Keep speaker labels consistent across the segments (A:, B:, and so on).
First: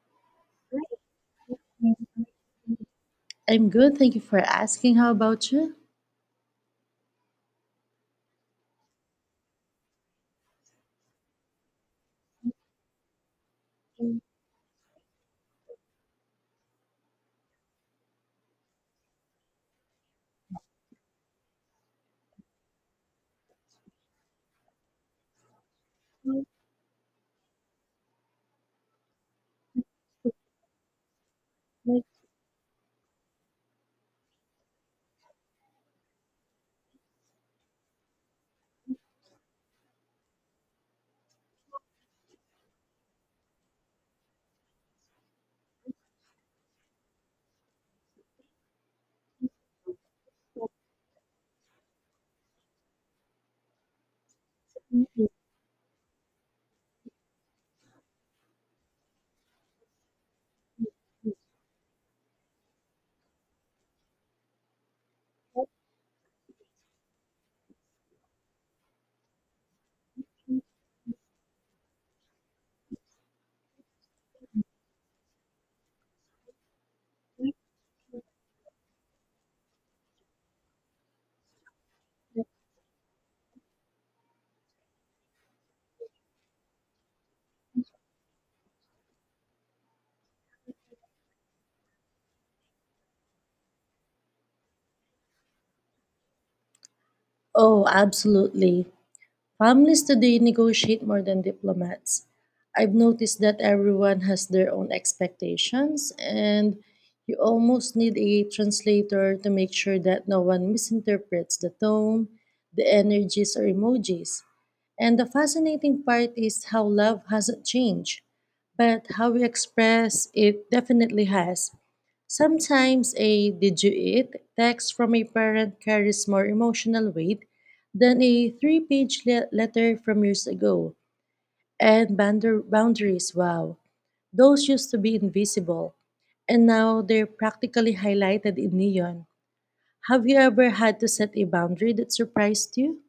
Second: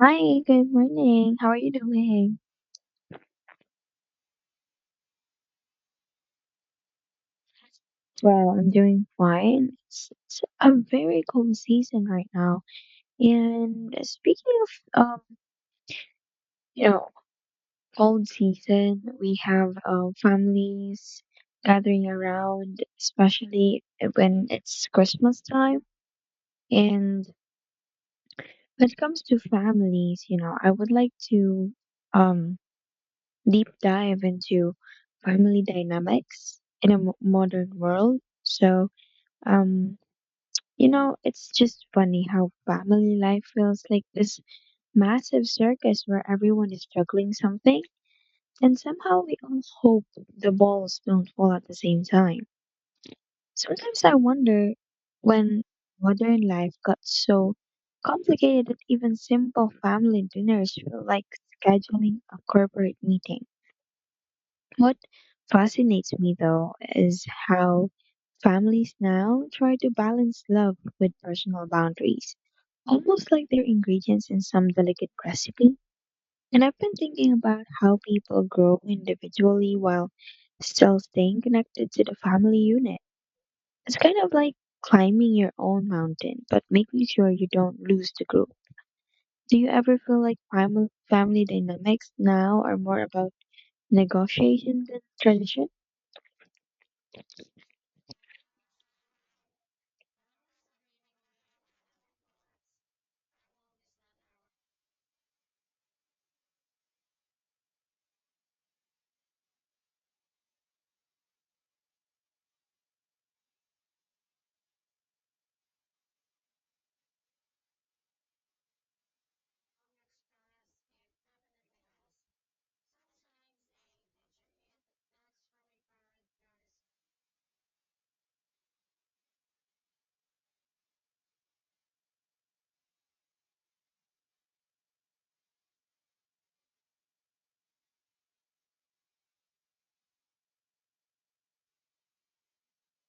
A: Hi, good morning. How are you doing?
B: I'm good. Thank you for asking. How about you?
A: Well, I'm doing fine. It's a very cold season right now. And speaking of, you know, cold season, we have families gathering around, especially when it's Christmas time. And when it comes to families, you know, I would like to um deep dive into family dynamics in a modern world. Um You know, it's just funny how family life feels like this massive circus where everyone is juggling something, and somehow we all hope the balls don't fall at the same time. Sometimes I wonder when modern life got so complicated that even simple family dinners feel like scheduling a corporate meeting. What fascinates me though is how families now try to balance love with personal boundaries almost like they're ingredients in some delicate recipe. And I've been thinking about how people grow individually while still staying connected to the family unit. It's kind of like climbing your own mountain, but making sure you don't lose the group. Do you ever feel like family dynamics now are more about negotiation than tradition?
B: Oh, absolutely. Families today negotiate more than diplomats. I've noticed that everyone has their own expectations, and you almost need a translator to make sure that no one misinterprets the tone, the energies, or emojis. And the fascinating part is how love hasn't changed, but how we express it definitely has. Sometimes a did you eat text from a parent carries more emotional weight than a three page letter from years ago. And boundaries, wow, those used to be invisible, and now they're practically highlighted in neon. Have you ever had to set a boundary that surprised you?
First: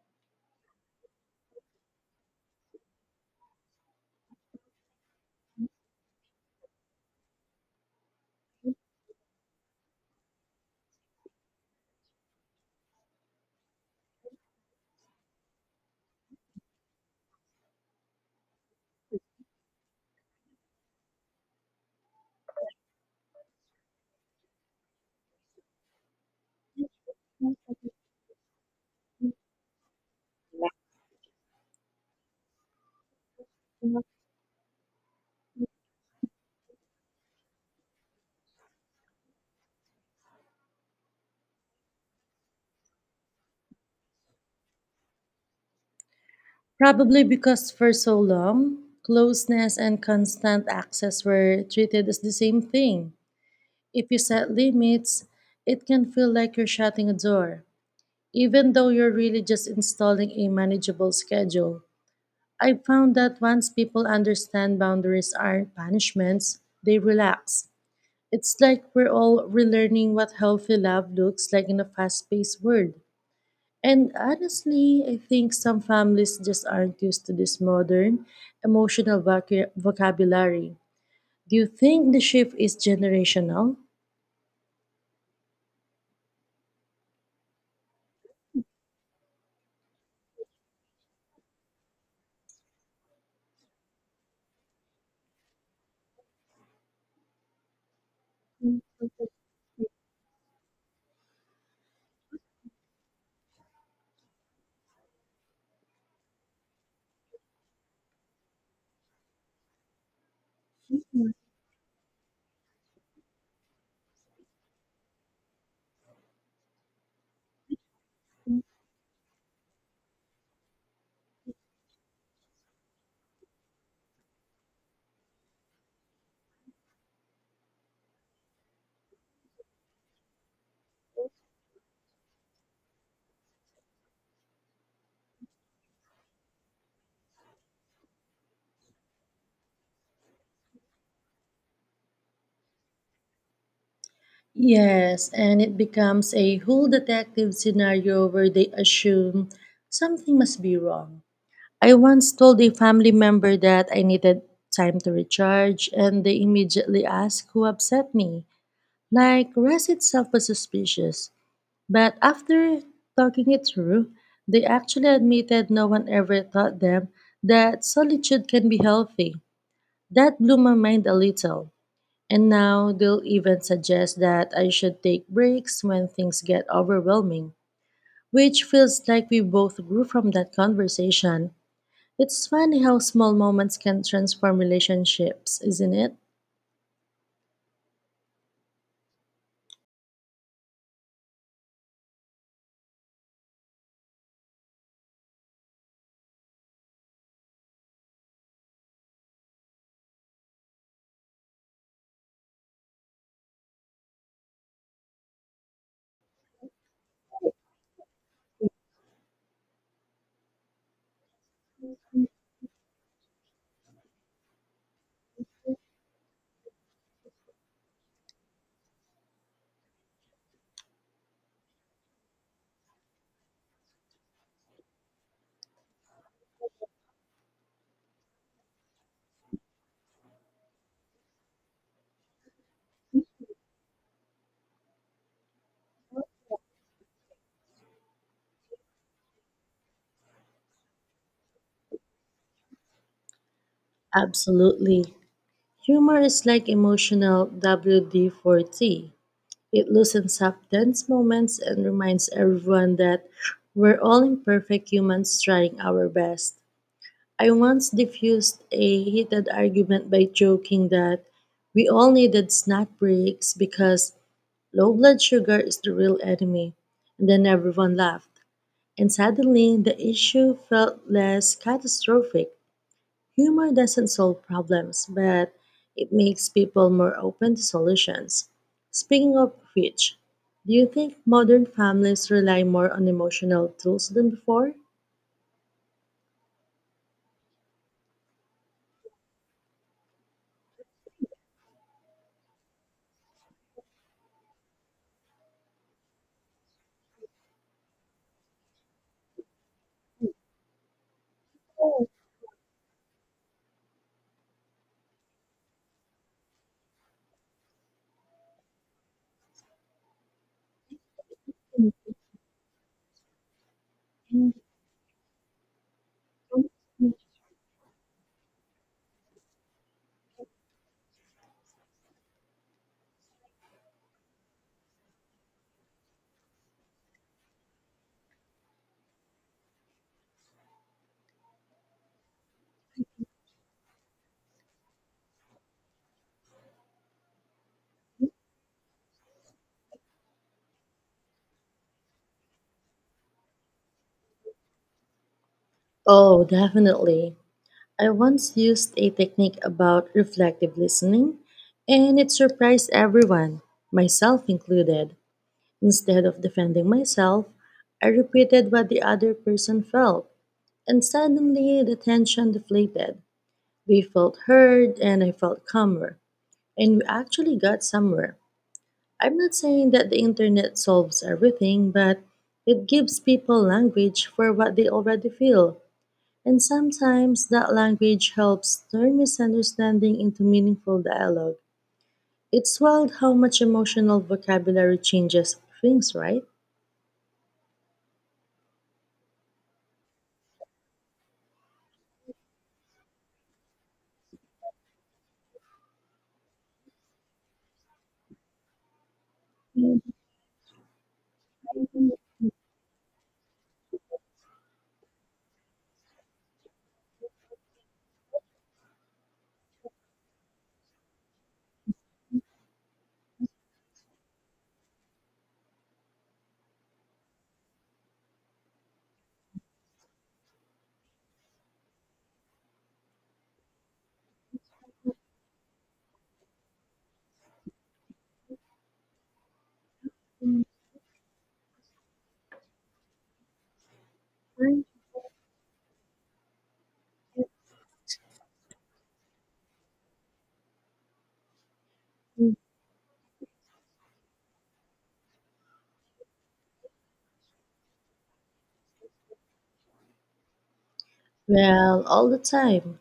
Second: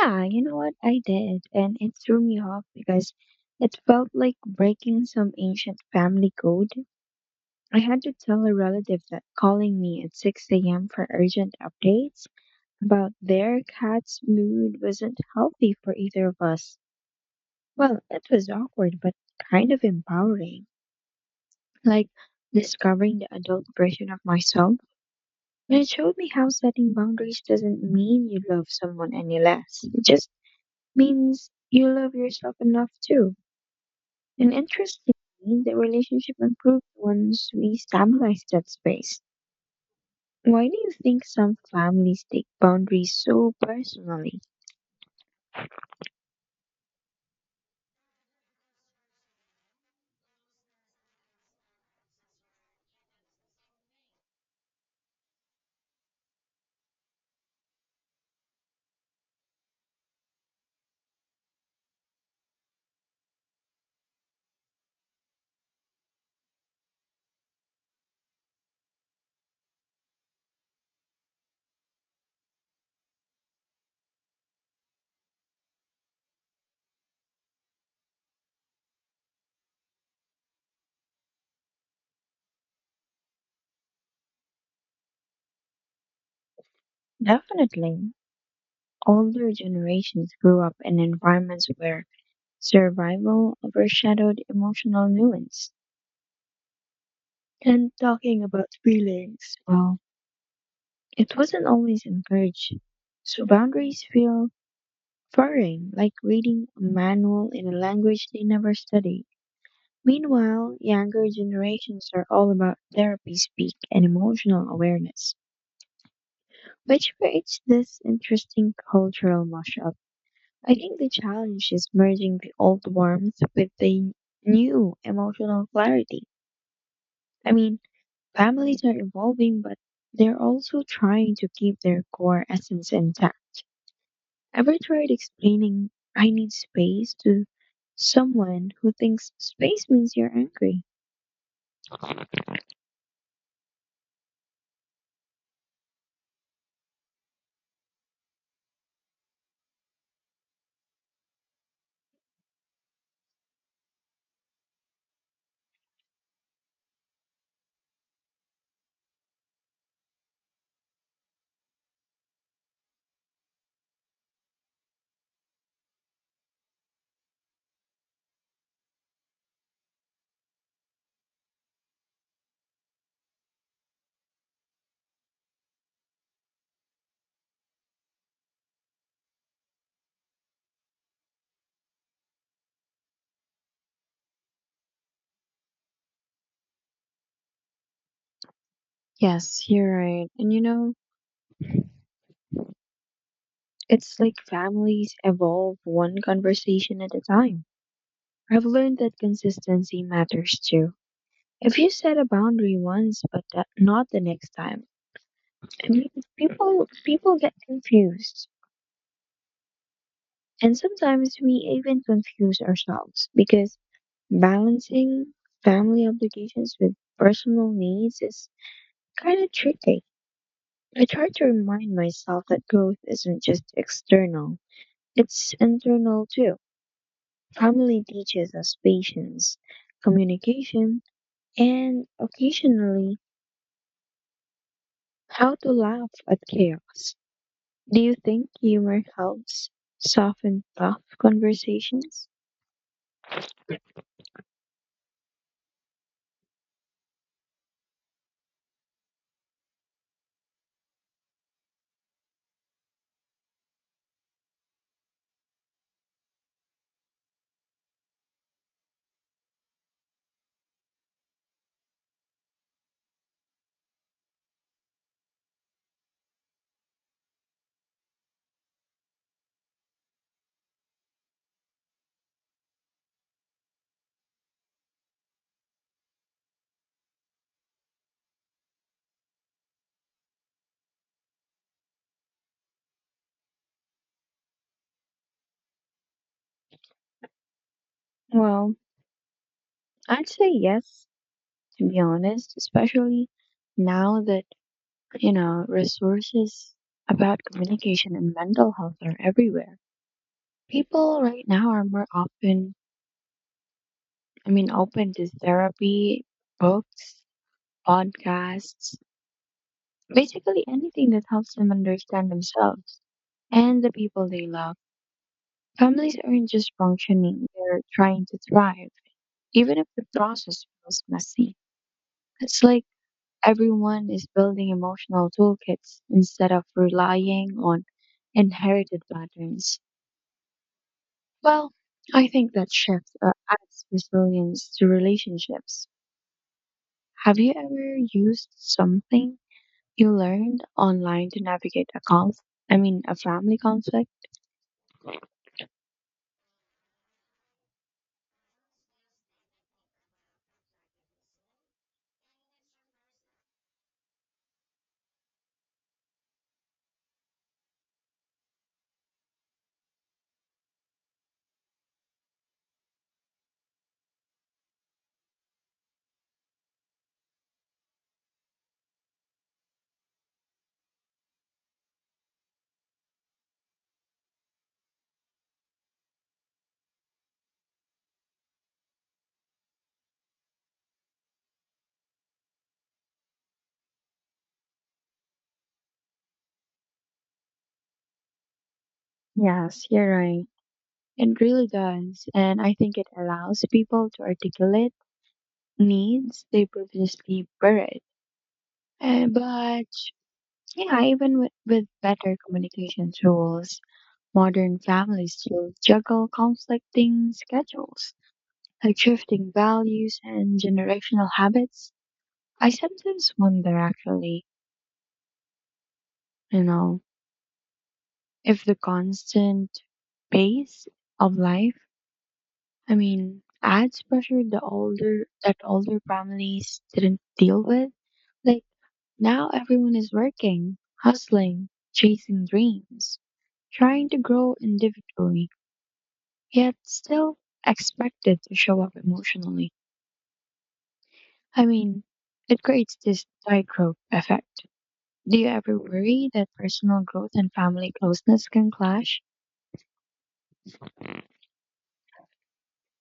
A: Yeah, you know what? I did, and it threw me off because it felt like breaking some ancient family code. I had to tell a relative that calling me at 6 a.m. for urgent updates about their cat's mood wasn't healthy for either of us. Well, it was awkward, but kind of empowering. Like discovering the adult version of myself. And it showed me how setting boundaries doesn't mean you love someone any less. It just means you love yourself enough too. And interestingly, the relationship improved once we stabilized that space. Why do you think some families take boundaries so personally?
B: Probably because for so long, closeness and constant access were treated as the same thing. If you set limits, it can feel like you're shutting a door, even though you're really just installing a manageable schedule. I found that once people understand boundaries aren't punishments, they relax. It's like we're all relearning what healthy love looks like in a fast paced world. And honestly, I think some families just aren't used to this modern, emotional vocabulary. Do you think the shift is generational?
A: Definitely. Older generations grew up in environments where survival overshadowed emotional nuance. And talking about feelings, well, it wasn't always encouraged. So boundaries feel foreign, like reading a manual in a language they never studied. Meanwhile, younger generations are all about therapy speak and emotional awareness, which creates this interesting cultural mashup. I think the challenge is merging the old warmth with the new emotional clarity. I mean, families are evolving, but they're also trying to keep their core essence intact. Ever tried explaining, I need space, to someone who thinks space means you're angry?
B: Yes, and it becomes a whole detective scenario where they assume something must be wrong. I once told a family member that I needed time to recharge, and they immediately asked who upset me. Like, rest itself was suspicious. But after talking it through, they actually admitted no one ever taught them that solitude can be healthy. That blew my mind a little. And now they'll even suggest that I should take breaks when things get overwhelming, which feels like we both grew from that conversation. It's funny how small moments can transform relationships, isn't it?
A: Yes, you're right. And you know, it's like families evolve one conversation at a time. I've learned that consistency matters too. If you set a boundary once, but that, not the next time, I mean, people get confused, and sometimes we even confuse ourselves because balancing family obligations with personal needs is kind of tricky. I try to remind myself that growth isn't just external; it's internal too. Family teaches us patience, communication, and occasionally how to laugh at chaos. Do you think humor helps soften tough conversations?
B: Absolutely. Humor is like emotional WD 40. It loosens up tense moments and reminds everyone that we're all imperfect humans trying our best. I once diffused a heated argument by joking that we all needed snack breaks because low blood sugar is the real enemy. And then everyone laughed. And suddenly, the issue felt less catastrophic. Humor doesn't solve problems, but it makes people more open to solutions. Speaking of which, do you think modern families rely more on emotional tools than before?
A: Well, I'd say yes, to be honest, especially now that, you know, resources about communication and mental health are everywhere. People right now are more often, I mean, open to therapy, books, podcasts, basically anything that helps them understand themselves and the people they love. Families aren't just functioning, they're trying to thrive, even if the process feels messy. It's like everyone is building emotional toolkits instead of relying on inherited patterns. Well, I think that shift adds resilience to relationships. Have you ever used something you learned online to navigate a I mean, a family conflict?
B: Oh, definitely. I once used a technique about reflective listening, and it surprised everyone, myself included. Instead of defending myself, I repeated what the other person felt, and suddenly the tension deflated. We felt heard, and I felt calmer, and we actually got somewhere. I'm not saying that the internet solves everything, but it gives people language for what they already feel. And sometimes that language helps turn misunderstanding into meaningful dialogue. It's wild how much emotional vocabulary changes things, right?
A: Yes, you're right. It really does, and I think it allows people to articulate needs they previously buried. But yeah, even with better communication tools, modern families still juggle conflicting schedules, like shifting values and generational habits. I sometimes wonder, actually, you know, if the constant pace of life, I mean, adds pressure the older families didn't deal with. Like now everyone is working, hustling, chasing dreams, trying to grow individually, yet still expected to show up emotionally. I mean, it creates this tightrope effect. Do you ever worry that personal growth and family closeness can clash?
B: Well, all the time.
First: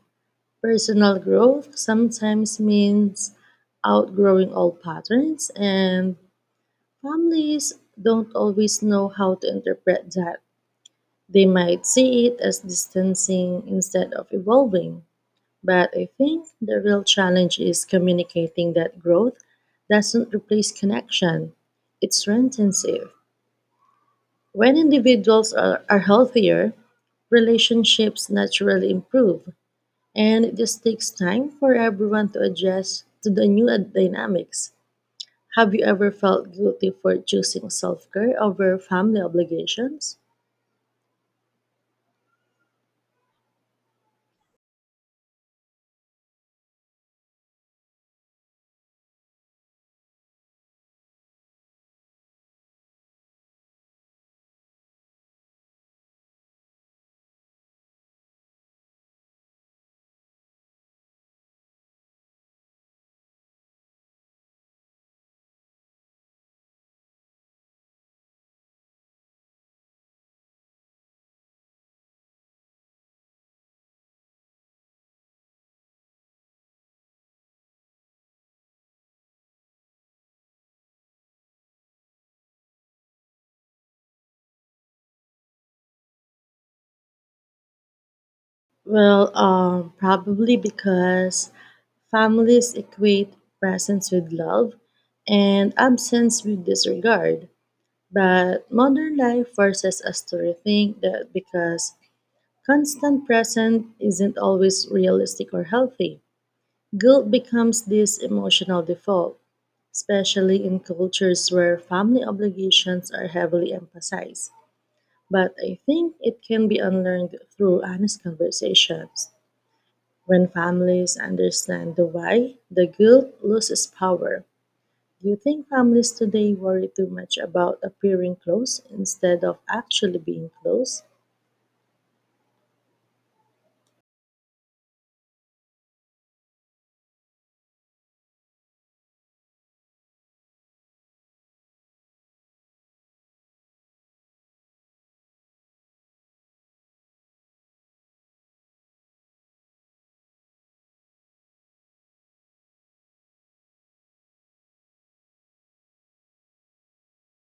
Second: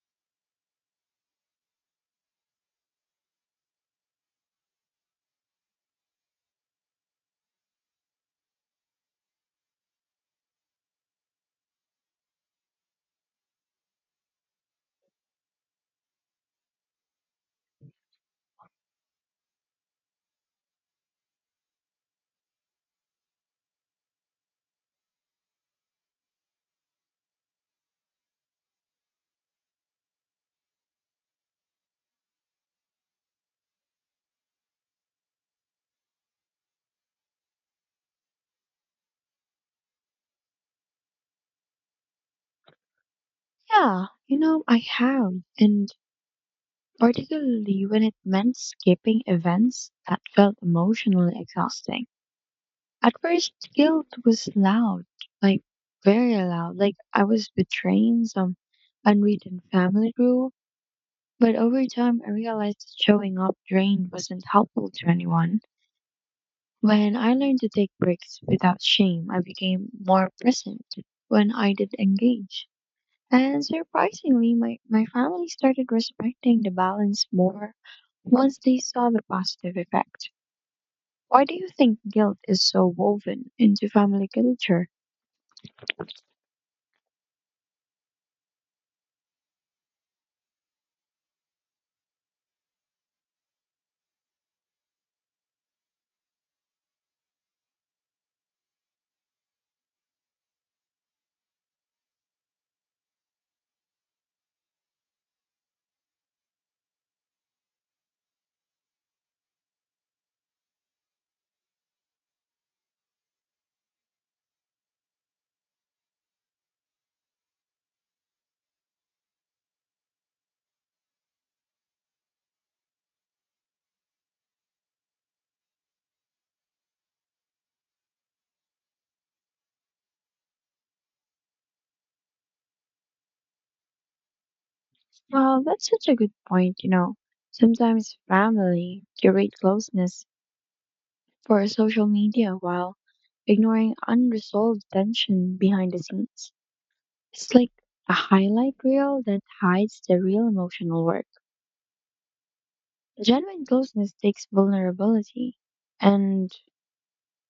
B: Personal growth sometimes means outgrowing old patterns, and families don't always know how to interpret that. They might see it as distancing instead of evolving. But I think the real challenge is communicating that growth doesn't replace connection, it strengthens it. When individuals are healthier, relationships naturally improve. And this takes time for everyone to adjust to the new dynamics. Have you ever felt guilty for choosing self care over family obligations?
A: Yeah, you know, I have. And particularly when it meant skipping events that felt emotionally exhausting. At first, guilt was loud, like very loud, like I was betraying some unwritten family rule. But over time, I realized that showing up drained wasn't helpful to anyone. When I learned to take breaks without shame, I became more present when I did engage. And surprisingly, my family started respecting the balance more once they saw the positive effect. Why do you think guilt is so woven into family culture?
B: Well, probably because families equate presence with love and absence with disregard. But modern life forces us to rethink that because constant presence isn't always realistic or healthy. Guilt becomes this emotional default, especially in cultures where family obligations are heavily emphasized. But I think it can be unlearned through honest conversations. When families understand the why, the guilt loses power. Do you think families today worry too much about appearing close instead of actually being close?
A: Well, that's such a good point, you know. Sometimes family curate closeness for social media while ignoring unresolved tension behind the scenes. It's like a highlight reel that hides the real emotional work. Genuine closeness takes vulnerability and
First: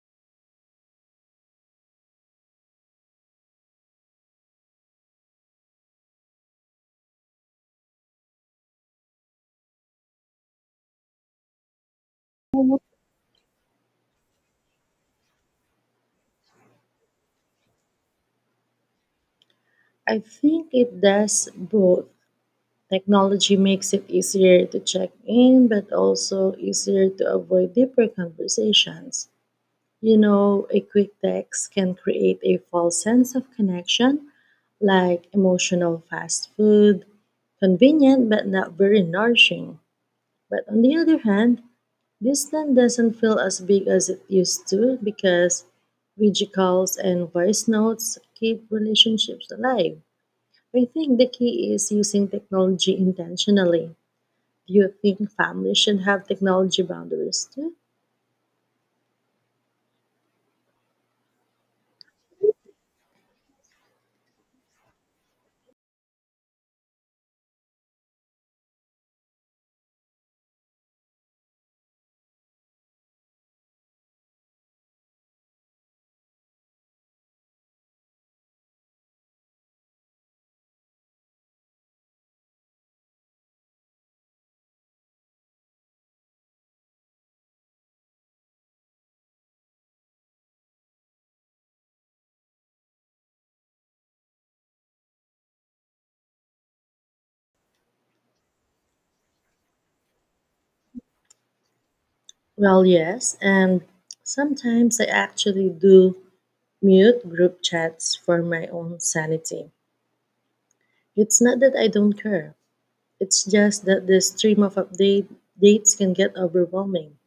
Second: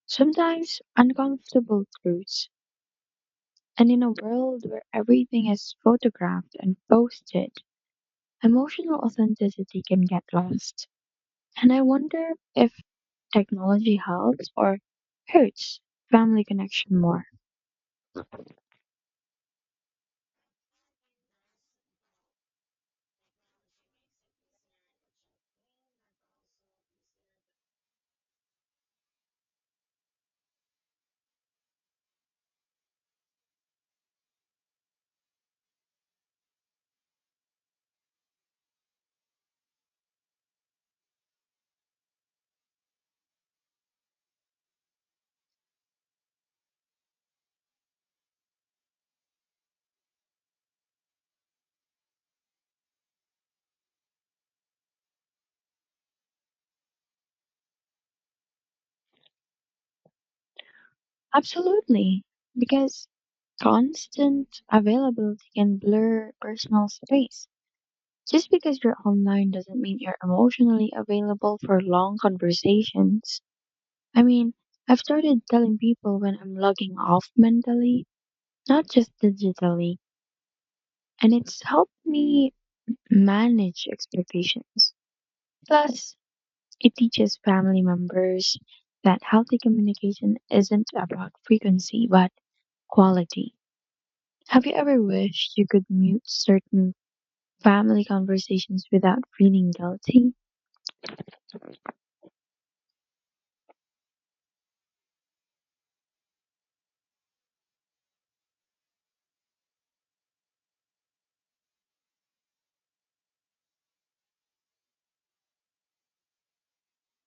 A: sometimes uncomfortable truths. And in a world where everything is photographed and posted, emotional authenticity can get lost. And I wonder if technology helps or hurts family connection more?
B: I think it does both. Technology makes it easier to check in, but also easier to avoid deeper conversations. You know, a quick text can create a false sense of connection, like emotional fast food, convenient but not very nourishing. But on the other hand, distance doesn't feel as big as it used to because video calls and voice notes keep relationships alive. I think the key is using technology intentionally. Do you think families should have technology boundaries too?
A: Absolutely, because constant availability can blur personal space. Just because you're online doesn't mean you're emotionally available for long conversations. I mean, I've started telling people when I'm logging off mentally, not just digitally, and it's helped me manage expectations. Plus, it teaches family members that healthy communication isn't about frequency but quality. Have you ever wished you could mute certain family conversations without feeling guilty?
B: Well, yes, and sometimes I actually do mute group chats for my own sanity. It's not that I don't care, it's just that the stream of update dates can get overwhelming.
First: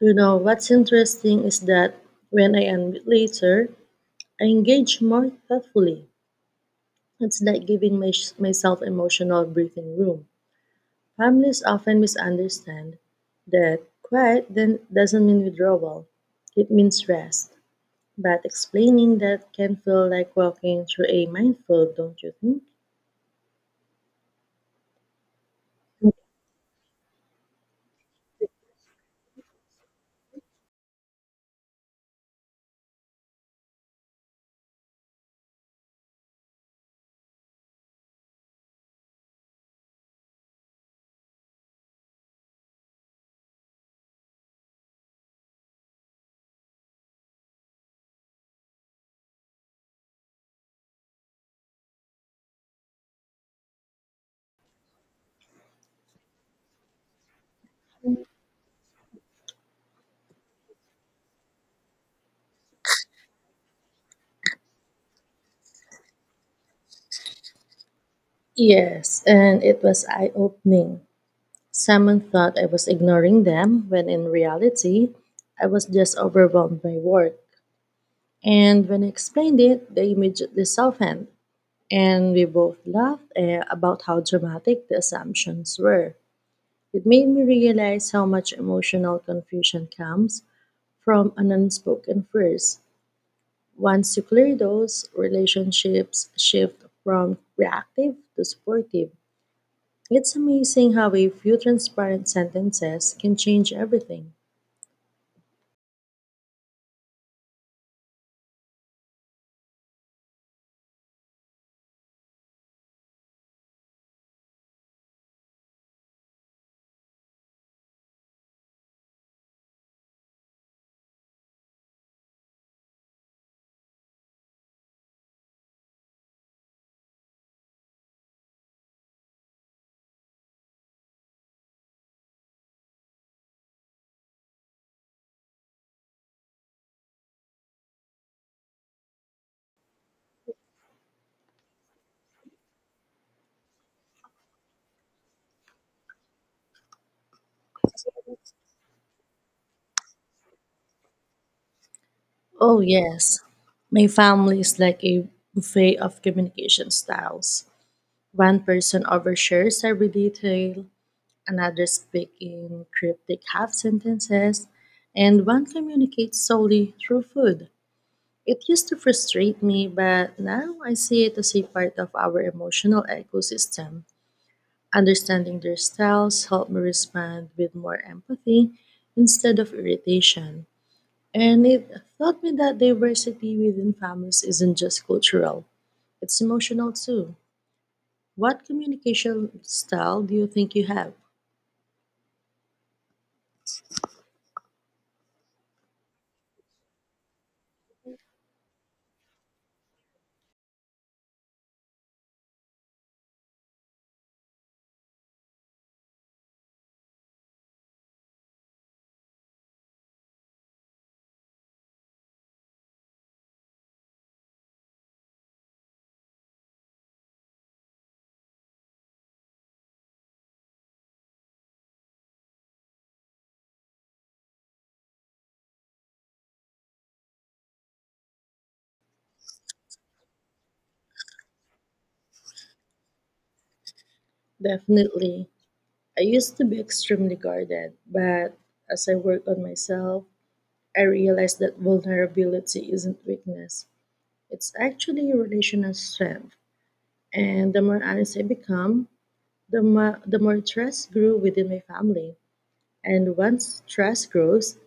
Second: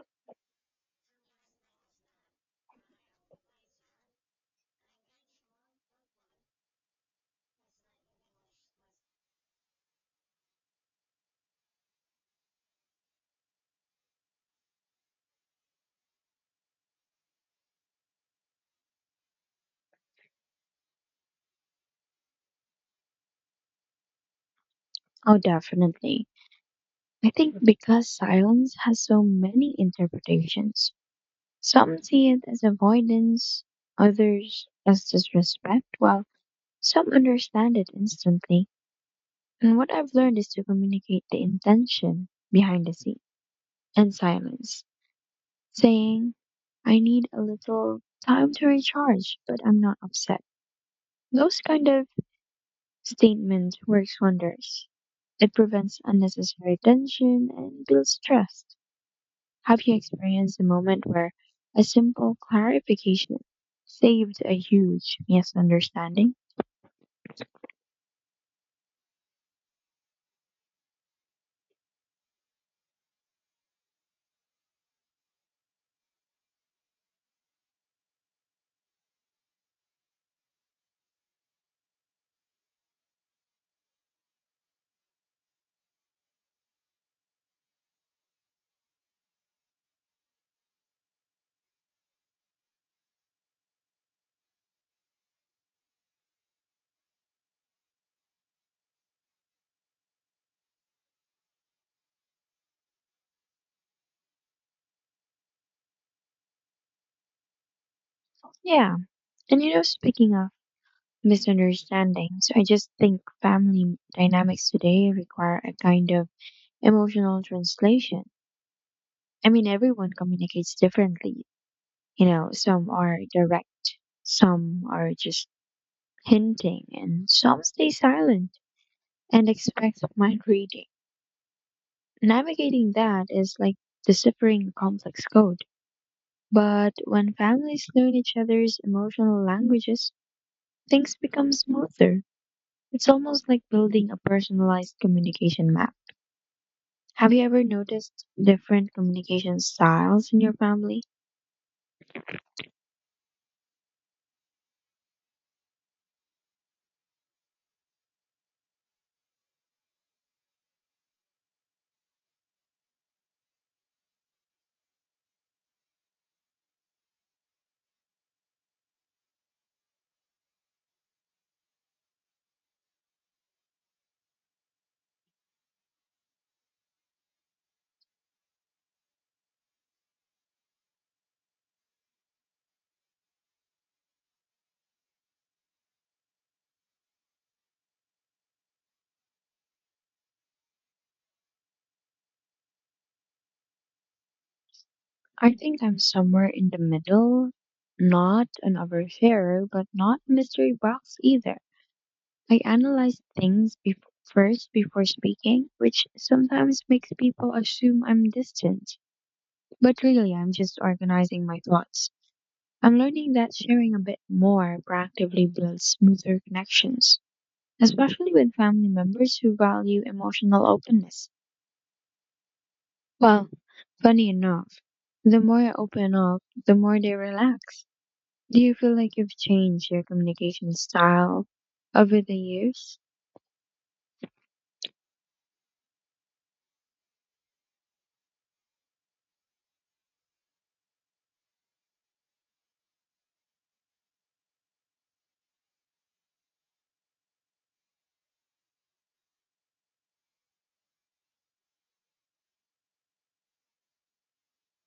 B: You know, what's interesting is that when I unmute later, I engage more thoughtfully. It's like giving myself emotional breathing room. Families often misunderstand that quiet then doesn't mean withdrawal. It means rest. But explaining that can feel like walking through a minefield, don't you think?
A: Oh, definitely. I think because silence has so many interpretations, some see it as avoidance, others as disrespect, while some understand it instantly. And what I've learned is to communicate the intention behind the scene and silence, saying, I need a little time to recharge, but I'm not upset. Those kind of statements works wonders. It prevents unnecessary tension and builds trust. Have you experienced a moment where a simple clarification saved a huge misunderstanding?
B: Yes, and it was eye opening. Someone thought I was ignoring them when in reality, I was just overwhelmed by work. And when I explained it, they immediately softened. And we both laughed about how dramatic the assumptions were. It made me realize how much emotional confusion comes from an unspoken phrase. Once you clear those, relationships shift from reactive to supportive. It's amazing how a few transparent sentences can change everything.
A: Yeah. And you know, speaking of misunderstandings, I just think family dynamics today require a kind of emotional translation. I mean, everyone communicates differently. You know, some are direct, some are just hinting, and some stay silent and expect mind reading. Navigating that is like deciphering a complex code. But when families learn each other's emotional languages, things become smoother. It's almost like building a personalized communication map. Have you ever noticed different communication styles in your family?
B: Oh, yes. My family is like a buffet of communication styles. One person overshares every detail, another others speak in cryptic half sentences, and one communicates solely through food. It used to frustrate me, but now I see it as a part of our emotional ecosystem. Understanding their styles helped me respond with more empathy instead of irritation. And it taught me that diversity within families isn't just cultural, it's emotional too. What communication style do you think you have?
A: I think I'm somewhere in the middle, not an oversharer, but not mystery box either. I analyze things bef first before speaking, which sometimes makes people assume I'm distant. But really, I'm just organizing my thoughts. I'm learning that sharing a bit more proactively builds smoother connections, especially with family members who value emotional openness. Well, funny enough, the more I open up, the more they relax. Do you feel like you've changed your communication style over the years?
B: Definitely. I used to be extremely guarded, but as I worked on myself, I realized that vulnerability isn't weakness. It's actually a relational strength. And the more honest I become, the more trust grew within my family. And once trust grows,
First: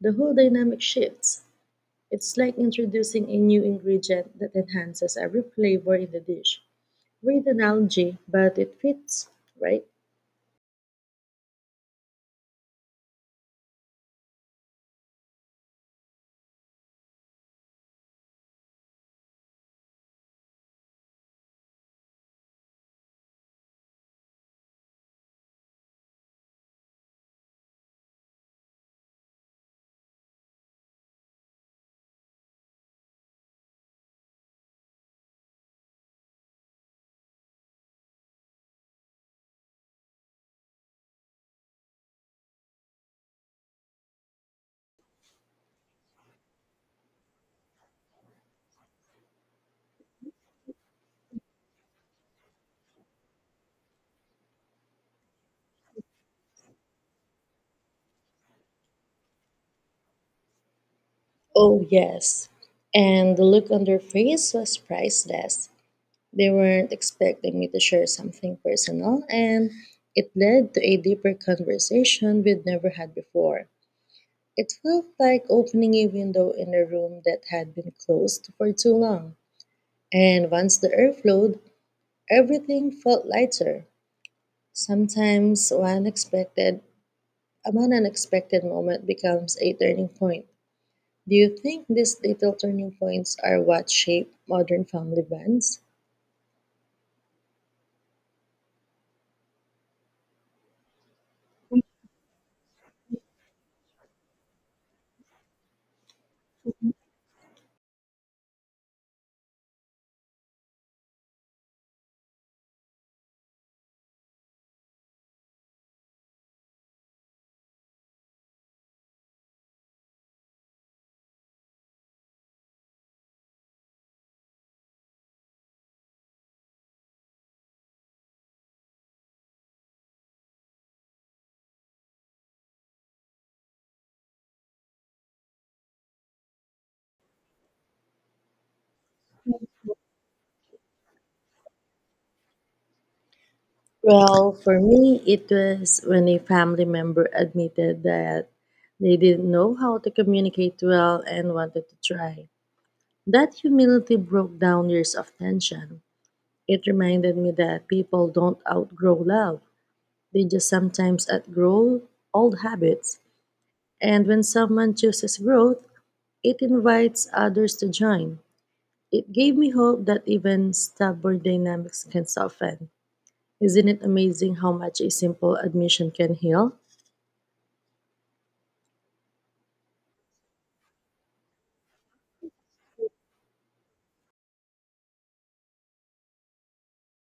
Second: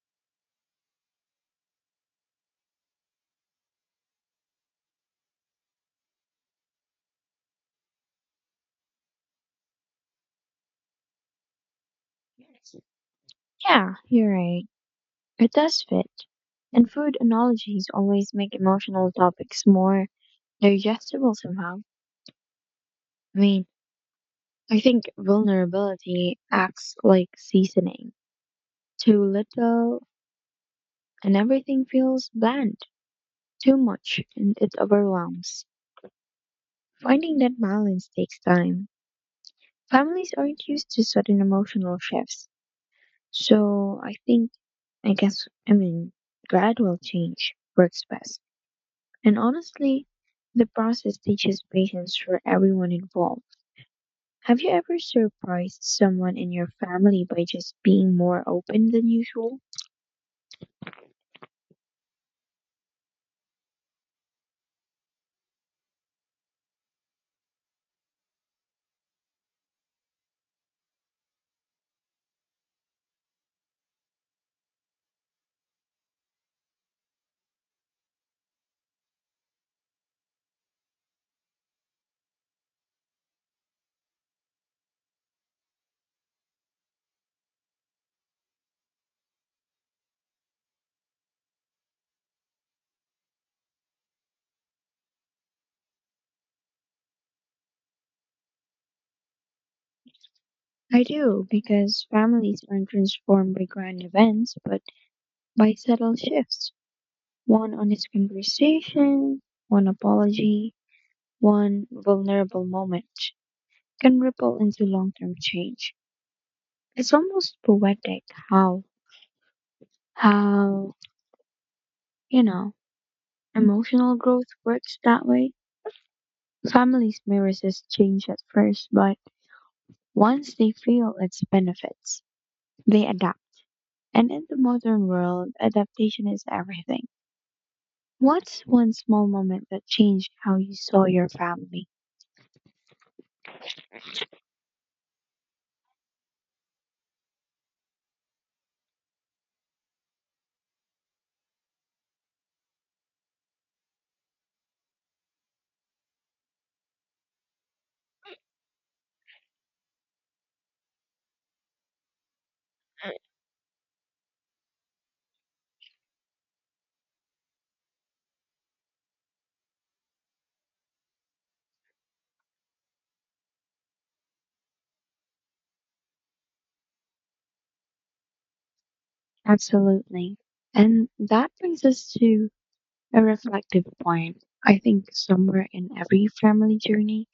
B: the whole dynamic shifts. It's like introducing a new ingredient that enhances every flavor in the dish. Weird analogy, but it fits, right?
A: Yeah, you're right. It does fit. And food analogies always make emotional topics more digestible somehow. I mean, I think vulnerability acts like seasoning. Too little, and everything feels bland. Too much, and it overwhelms. Finding that balance takes time. Families aren't used to sudden emotional shifts. So I think, I guess, I mean, gradual change works best. And honestly, the process teaches patience for everyone involved. Have you ever surprised someone in your family by just being more open than usual?
B: Oh, yes. And the look on their face was priceless. They weren't expecting me to share something personal, and it led to a deeper conversation we'd never had before. It felt like opening a window in a room that had been closed for too long. And once the air flowed, everything felt lighter. Sometimes one unexpected moment becomes a turning point. Do you think these little turning points are what shape modern family bonds?
A: I do, because families aren't transformed by grand events, but by subtle shifts. One honest conversation, one apology, one vulnerable moment can ripple into long term change. It's almost poetic how, how, you know, emotional growth works that way. Families may resist change at first, but once they feel its benefits, they adapt. And in the modern world, adaptation is everything. What's one small moment that changed how you saw your family?
B: Well, for me, it was when a family member admitted that they didn't know how to communicate well and wanted to try. That humility broke down years of tension. It reminded me that people don't outgrow love, they just sometimes outgrow old habits. And when someone chooses growth, it invites others to join. It gave me hope that even stubborn dynamics can soften. Isn't it amazing how much a simple admission can heal?
A: Absolutely. And that brings us to a reflective point. I think somewhere in every family journey,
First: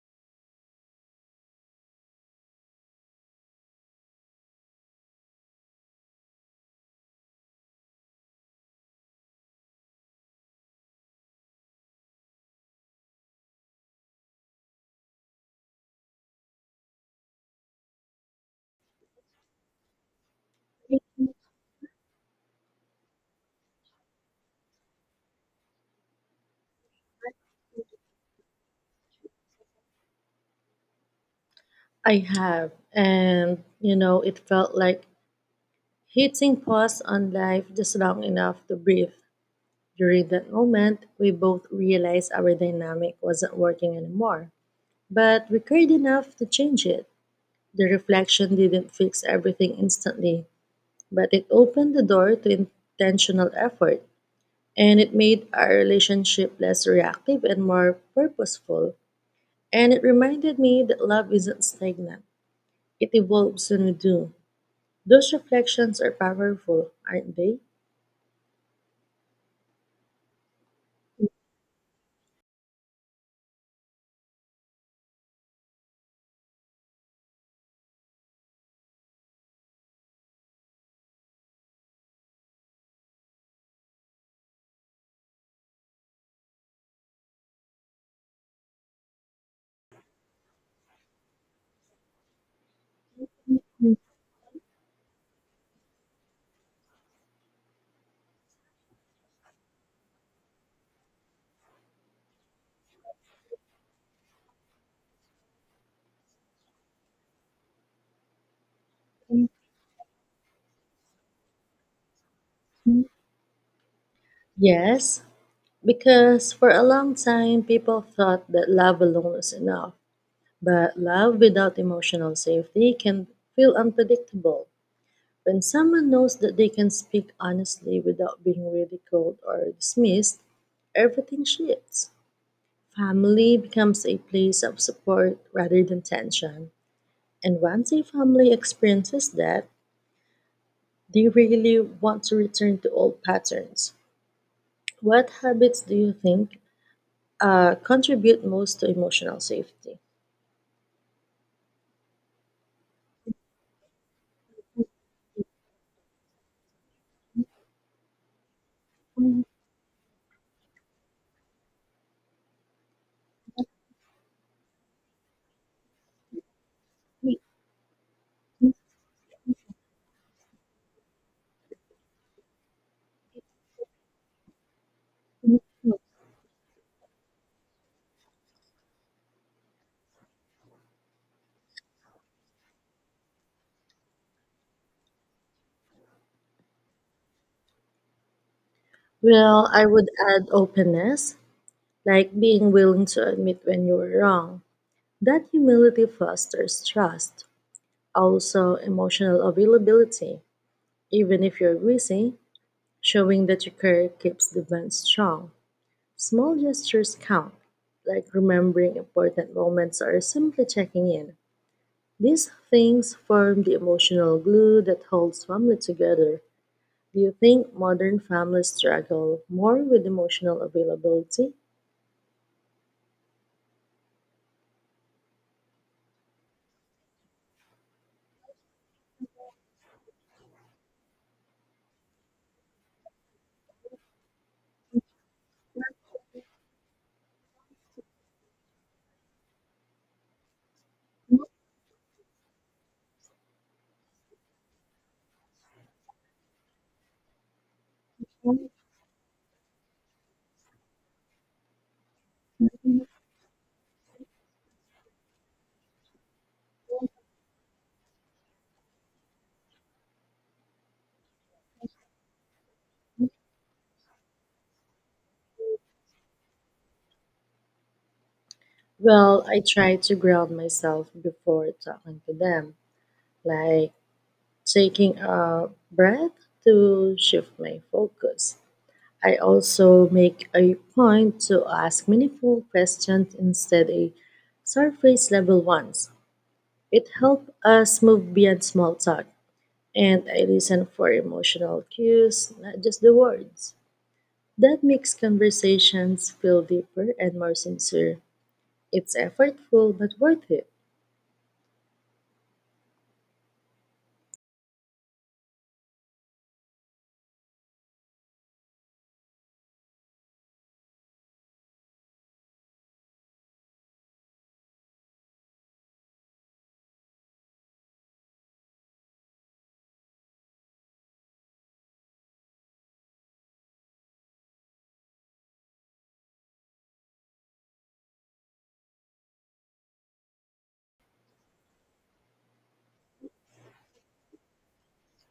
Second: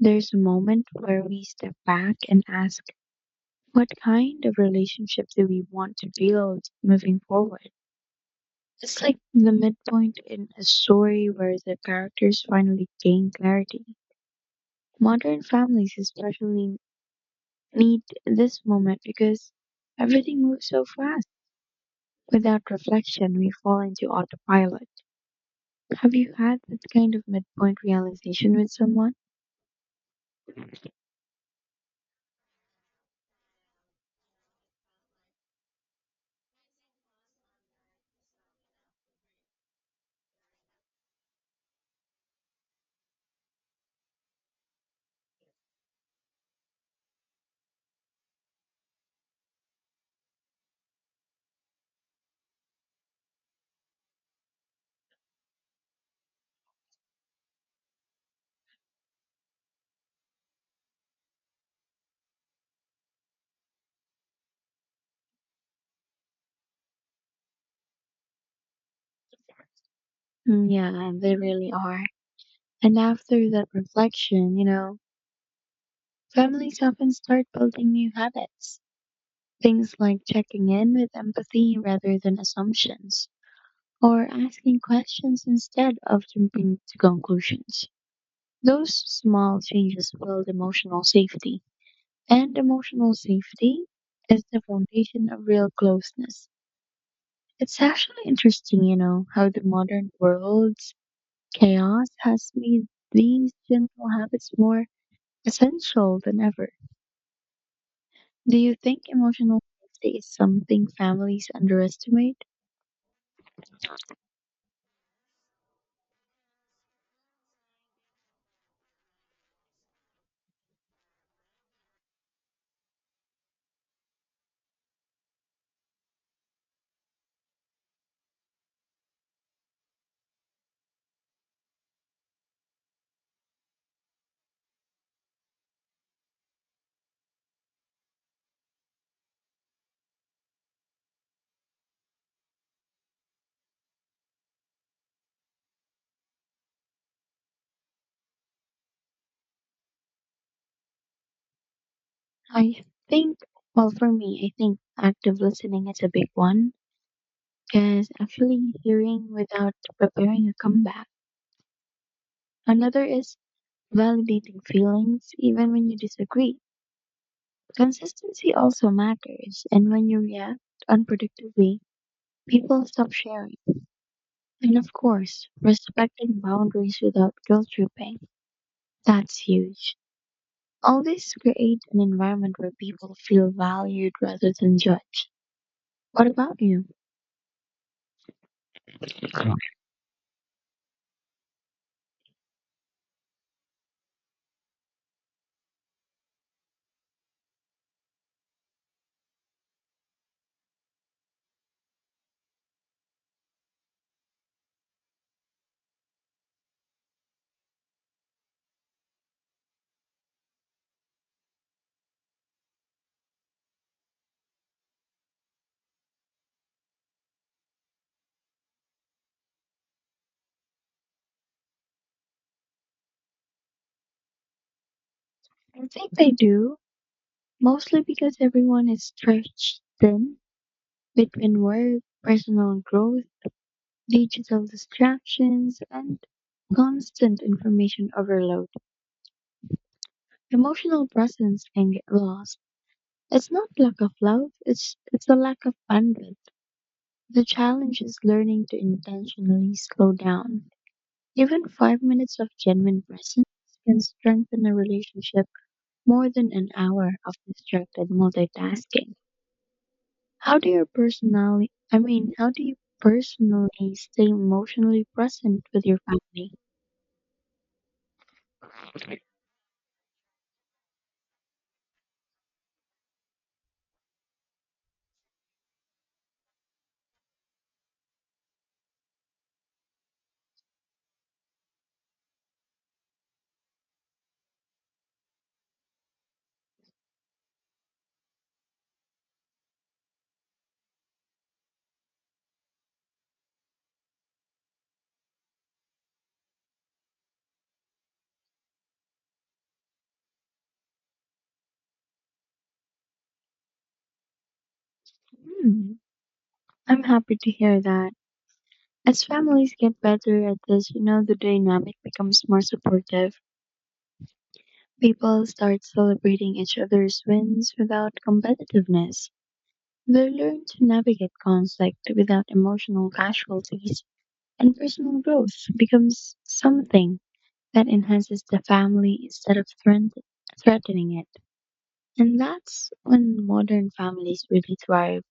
A: there's a moment where we step back and ask, what kind of relationship do we want to build moving forward? It's like the midpoint in a story where the characters finally gain clarity. Modern families especially need this moment because everything moves so fast. Without reflection, we fall into autopilot. Have you had that kind of midpoint realization with someone?
B: I have. And, you know, it felt like hitting pause on life just long enough to breathe. During that moment, we both realized our dynamic wasn't working anymore, but we cared enough to change it. The reflection didn't fix everything instantly, but it opened the door to intentional effort. And it made our relationship less reactive and more purposeful. And it reminded me that love isn't stagnant, it evolves when we do. Those reflections are powerful, aren't they?
A: Mm, yeah, they really are. And after that reflection, you know, families often start building new habits. Things like checking in with empathy rather than assumptions or asking questions instead of jumping to conclusions. Those small changes build emotional safety, and emotional safety is the foundation of real closeness. It's actually interesting, you know, how the modern world's chaos has made these gentle habits more essential than ever. Do you think emotional safety is something families underestimate?
B: Yes, because for a long time people thought that love alone was enough, but love without emotional safety can feel unpredictable. When someone knows that they can speak honestly without being ridiculed or dismissed, everything shifts. Family becomes a place of support rather than tension. And once a family experiences that, they really want to return to old patterns. What habits do you think contribute most to emotional safety?
A: I think, well, for me, I think active listening is a big one, is actually hearing without preparing a comeback. Another is validating feelings even when you disagree. Consistency also matters, and when you react unpredictably, people stop sharing. And of course, respecting boundaries without guilt tripping. That's huge. All this creates an environment where people feel valued rather than judged. What about you? I
B: Well, I would add openness, like being willing to admit when you were wrong. That humility fosters trust. Also, emotional availability. Even if you're busy, showing that you care keeps the bond strong. Small gestures count, like remembering important moments or simply checking in. These things form the emotional glue that holds family together. Do you think modern families struggle more with emotional availability?
A: think they do, mostly because everyone is stretched thin between work, personal growth, digital distractions, and constant information overload. Emotional presence can get lost. It's not lack of love, it's a lack of bandwidth. The challenge is learning to intentionally slow down. Even 5 minutes of genuine presence can strengthen a relationship more than an hour of distracted multitasking. How do you personally, I mean, how do you personally stay emotionally present with your family?
B: Well, I try to ground myself before talking to them, like taking a breath to shift my focus. I also make a point to ask meaningful questions instead of surface level ones. It helps us move beyond small talk, and I listen for emotional cues, not just the words. That makes conversations feel deeper and more sincere. It's effortful but worth it.
A: Hmm, I'm happy to hear that. As families get better at this, you know, the dynamic becomes more supportive. People start celebrating each other's wins without competitiveness. They learn to navigate conflict without emotional casualties, and personal growth becomes something that enhances the family instead of threatening it. And that's when modern families really thrive.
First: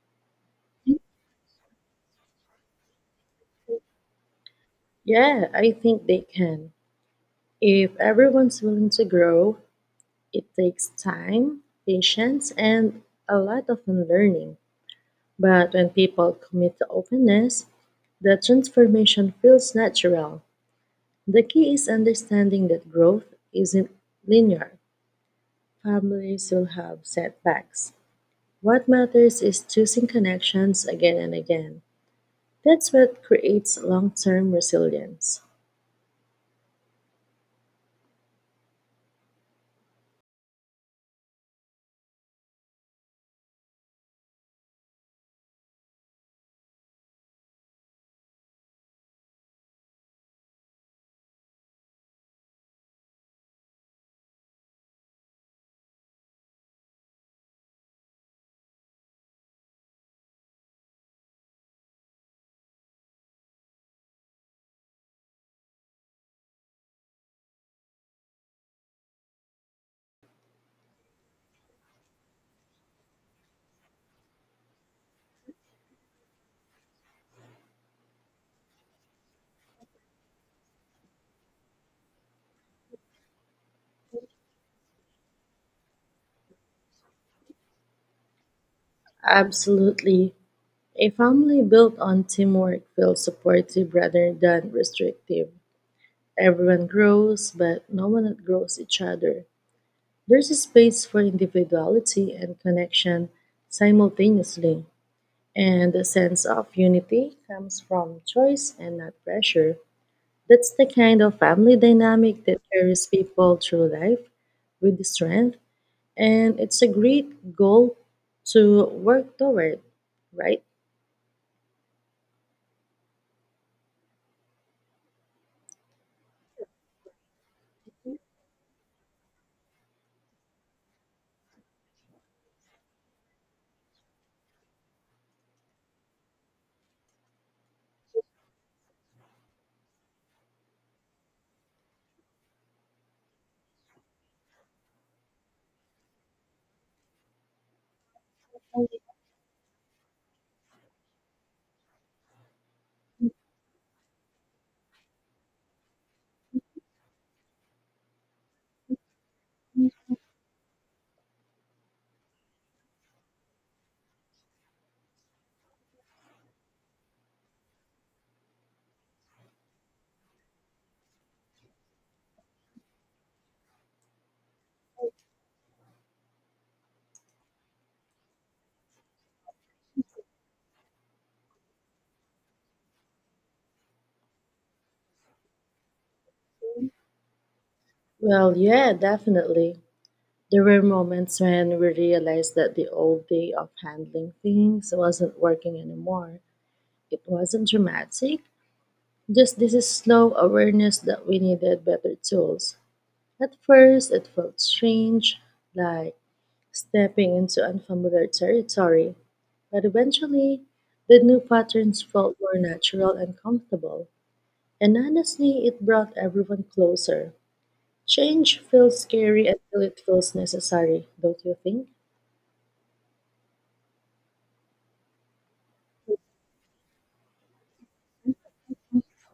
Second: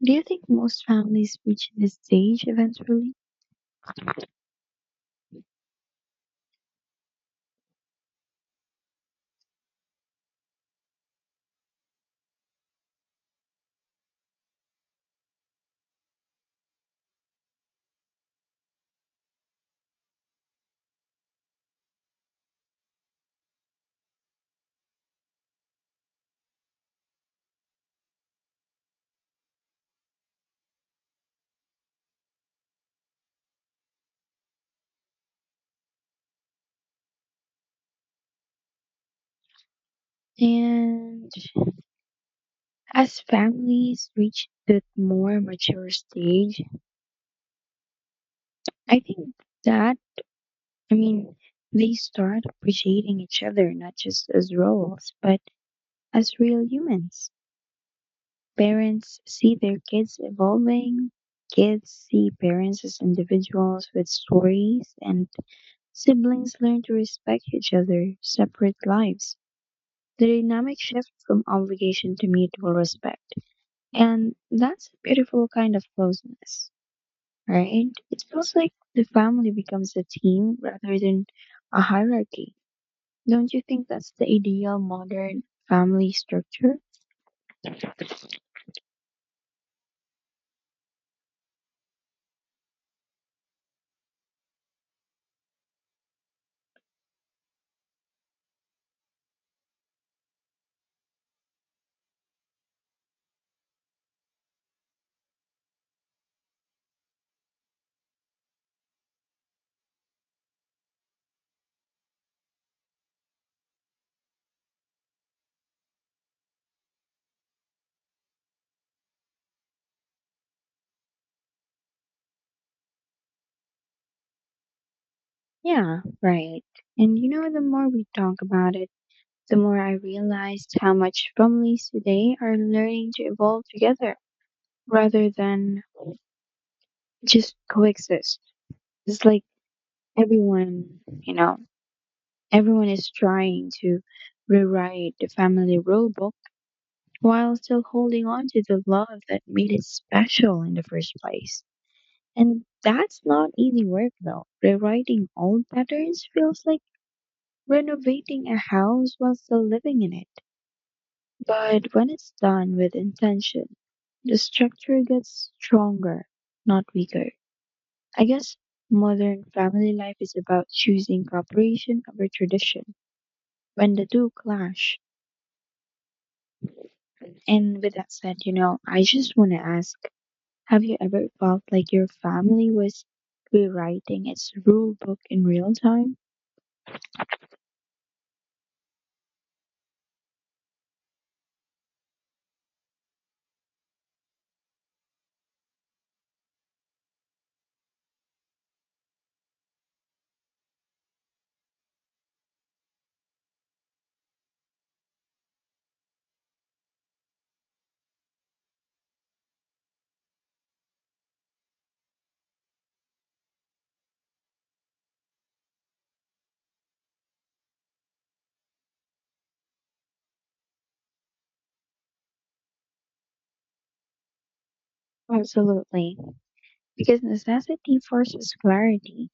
A: Do you think most families reach this stage eventually?
B: Yeah, I think they can. If everyone's willing to grow, it takes time, patience, and a lot of unlearning. But when people commit to openness, the transformation feels natural. The key is understanding that growth isn't linear. Families will have setbacks. What matters is choosing connections again and again. That's what creates long term resilience.
A: And as families reach that more mature stage, I think that, I mean, they start appreciating each other not just as roles, but as real humans. Parents see their kids evolving, kids see parents as individuals with stories, and siblings learn to respect each other, separate lives. The dynamic shift from obligation to mutual respect. And that's a beautiful kind of closeness, right? It feels like the family becomes a team rather than a hierarchy. Don't you think that's the ideal modern family structure?
B: Absolutely. A family built on teamwork feels supportive rather than restrictive. Everyone grows, but no one outgrows each other. There's a space for individuality and connection simultaneously, and a sense of unity comes from choice and not pressure. That's the kind of family dynamic that carries people through life with strength, and it's a great goal to work toward, right?
A: Yeah, right. And you know, the more we talk about it, the more I realized how much families today are learning to evolve together rather than just coexist. It's like everyone, you know, everyone is trying to rewrite the family rule book while still holding on to the love that made it special in the first place. And that's not easy work though. Rewriting old patterns feels like renovating a house while still living in it. But when it's done with intention, the structure gets stronger, not weaker. I guess modern family life is about choosing cooperation over tradition when the two clash. And with that said, you know, I just want to ask, have you ever felt like your family was rewriting its rule book in real time?
B: Well, yeah, definitely. There were moments when we realized that the old way of handling things wasn't working anymore. It wasn't dramatic, just this is slow awareness that we needed better tools. At first, it felt strange, like stepping into unfamiliar territory, but eventually, the new patterns felt more natural and comfortable. And honestly, it brought everyone closer. Change feels scary until it feels necessary, don't you think?
A: Absolutely. Because necessity forces clarity.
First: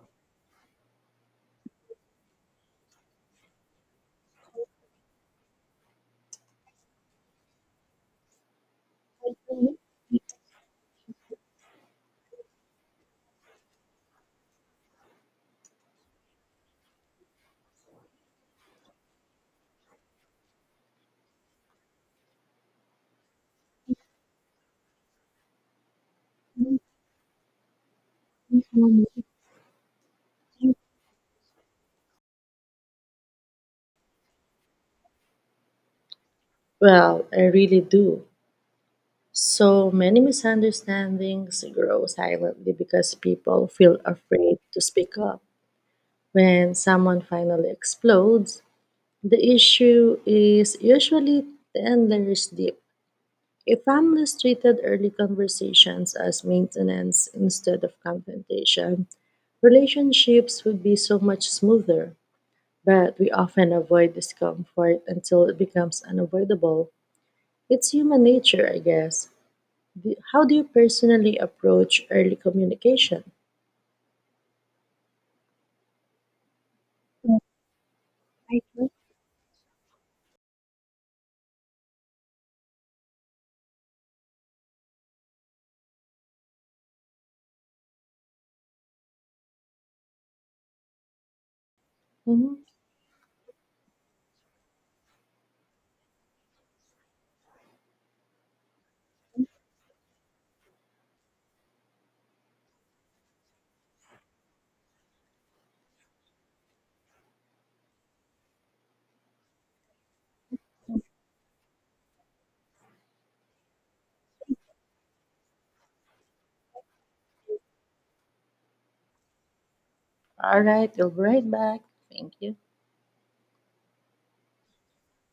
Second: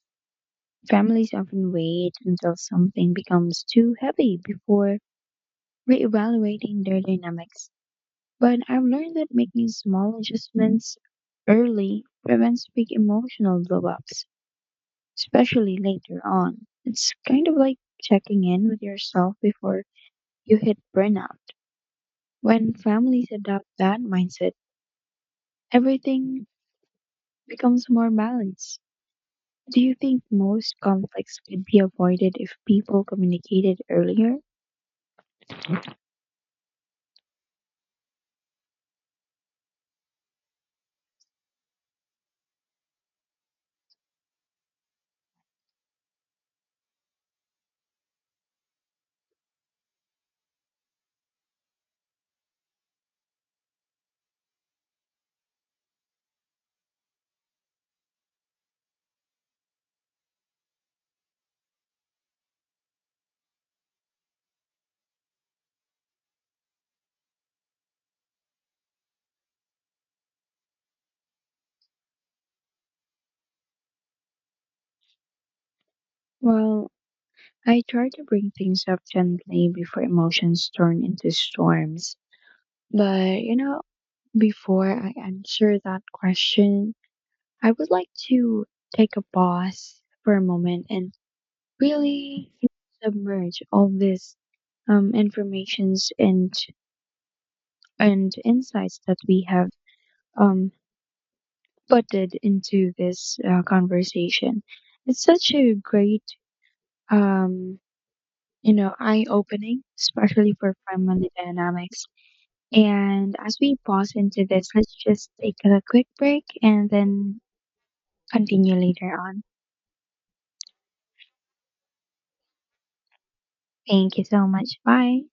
A: Families often wait until something becomes too heavy before reevaluating their dynamics. But I've learned that making small adjustments early prevents big emotional blowups, especially later on. It's kind of like checking in with yourself before you hit burnout. When families adopt that mindset, everything becomes more balanced. Do you think most conflicts could be avoided if people communicated earlier?
B: Well, I really do. So many misunderstandings grow silently because people feel afraid to speak up. When someone finally explodes, the issue is usually 10 layers deep. If families treated early conversations as maintenance instead of confrontation, relationships would be so much smoother. But we often avoid discomfort until it becomes unavoidable. It's human nature, I guess. How do you personally approach early communication?
A: Well, I try to bring
B: I
A: things
B: think.
A: up gently before emotions turn into storms. But, you know, before I answer that question, I would like to take a pause for a moment and really
B: Mhm.
A: submerge all this informations and insights that we have um, putted into this conversation. It's such a great, um, you know, eye-opening, especially for family dynamics. And as we pause into this, let's just take a quick break and then continue later on.
B: All right, we'll be right back. Thank you.
A: Thank you so much. Bye.